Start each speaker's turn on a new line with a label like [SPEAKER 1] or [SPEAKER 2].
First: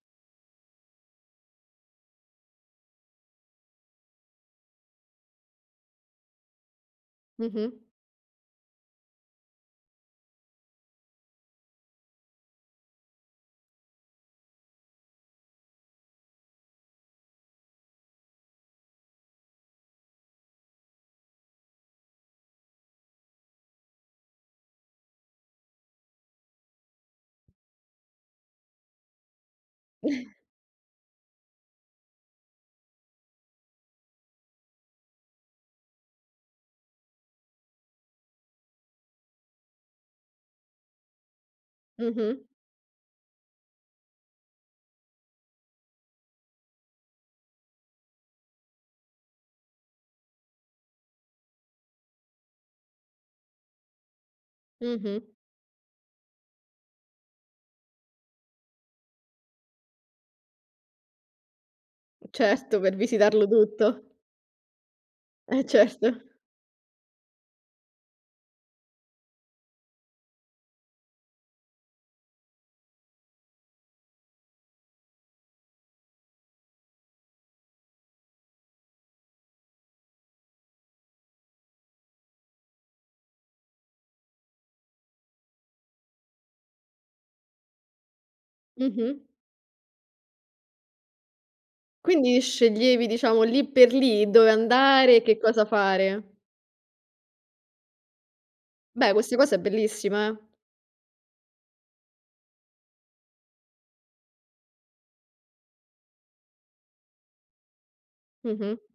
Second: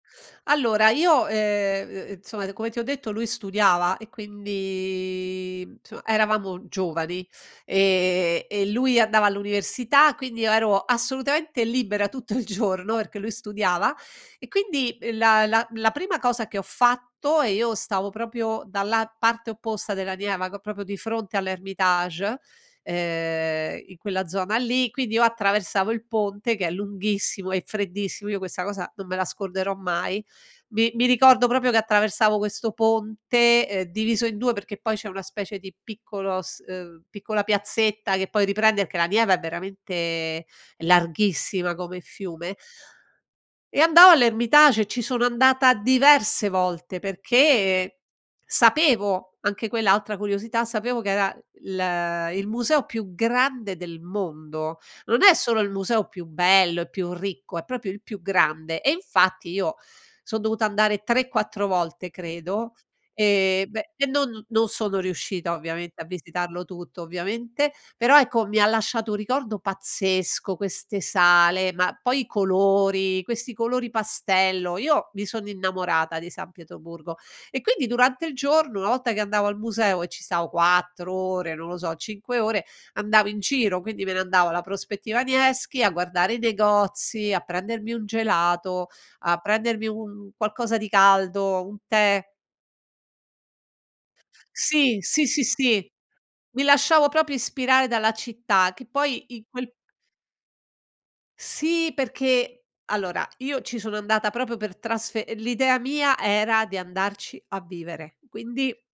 [SPEAKER 1] Allora io, ehm, uhm, insomma come ti ho detto lui studiava e quindi insomma eravamo giovani
[SPEAKER 2] Mh-mh.
[SPEAKER 1] e e lui andava all'università, quindi io ero assolutamente libera tutto il giorno perché lui studiava e quindi il la la la prima cosa che ho fatto e io stavo proprio dalla parte opposta della Neva ca proprio di fronte all'Hermitage, ehm in quella zona lì, quindi io attraversavo il ponte che è lunghissimo, e freddissimo, io questa cosa non me la scorderò mai. Mi mi ricordo proprio che attraversavo questo ponte, ehm, diviso in 2 perché poi c'è una specie di piccolo s uhm, piccola piazzetta che poi riprende, perché la Neva è veramente larghissima come
[SPEAKER 2] Mh-mh.
[SPEAKER 1] fiume e andavo all'Hermitage, ci sono andata diverse volte perché sapevo anche quell'altra curiosità, sapevo che era il il museo più grande del mondo.
[SPEAKER 2] Mh-mh.
[SPEAKER 1] Non è solo il museo più bello e più ricco, è proprio il più grande e infatti io son dovuta andare 3, 4 volte
[SPEAKER 2] Uhm,
[SPEAKER 1] credo
[SPEAKER 2] certo, per visitarlo
[SPEAKER 1] e beh
[SPEAKER 2] tutto.
[SPEAKER 1] e non non sono riuscita
[SPEAKER 2] E
[SPEAKER 1] ovviamente a
[SPEAKER 2] certo.
[SPEAKER 1] visitarlo tutto ovviamente, però ecco mi ha lasciato un ricordo pazzesco queste sale, ma poi i colori, questi colori pastello, io mi sono innamorata di San Pietroburgo e quindi durante il giorno una volta che andavo al museo e ci stavo 4 ore, non lo so, 5 ore, andavo in giro, quindi me ne andavo alla prospettiva Nevskij a guardare i negozi, a prendermi un gelato,
[SPEAKER 2] Mh-mh.
[SPEAKER 1] a prendermi un un qualcosa di caldo, un tè.
[SPEAKER 2] Quindi sceglievi diciamo lì per lì dove
[SPEAKER 1] Sì,
[SPEAKER 2] andare e
[SPEAKER 1] sì,
[SPEAKER 2] che
[SPEAKER 1] sì,
[SPEAKER 2] cosa
[SPEAKER 1] sì,
[SPEAKER 2] fare.
[SPEAKER 1] mi lasciavo proprio ispirare dalla città che
[SPEAKER 2] Beh,
[SPEAKER 1] poi
[SPEAKER 2] questa
[SPEAKER 1] in
[SPEAKER 2] cosa è
[SPEAKER 1] quel
[SPEAKER 2] bellissima, eh.
[SPEAKER 1] Sì, perché allora io ci sono andata proprio per trasfe l'idea mia era di andarci a vivere, quindi
[SPEAKER 2] Mh-mh.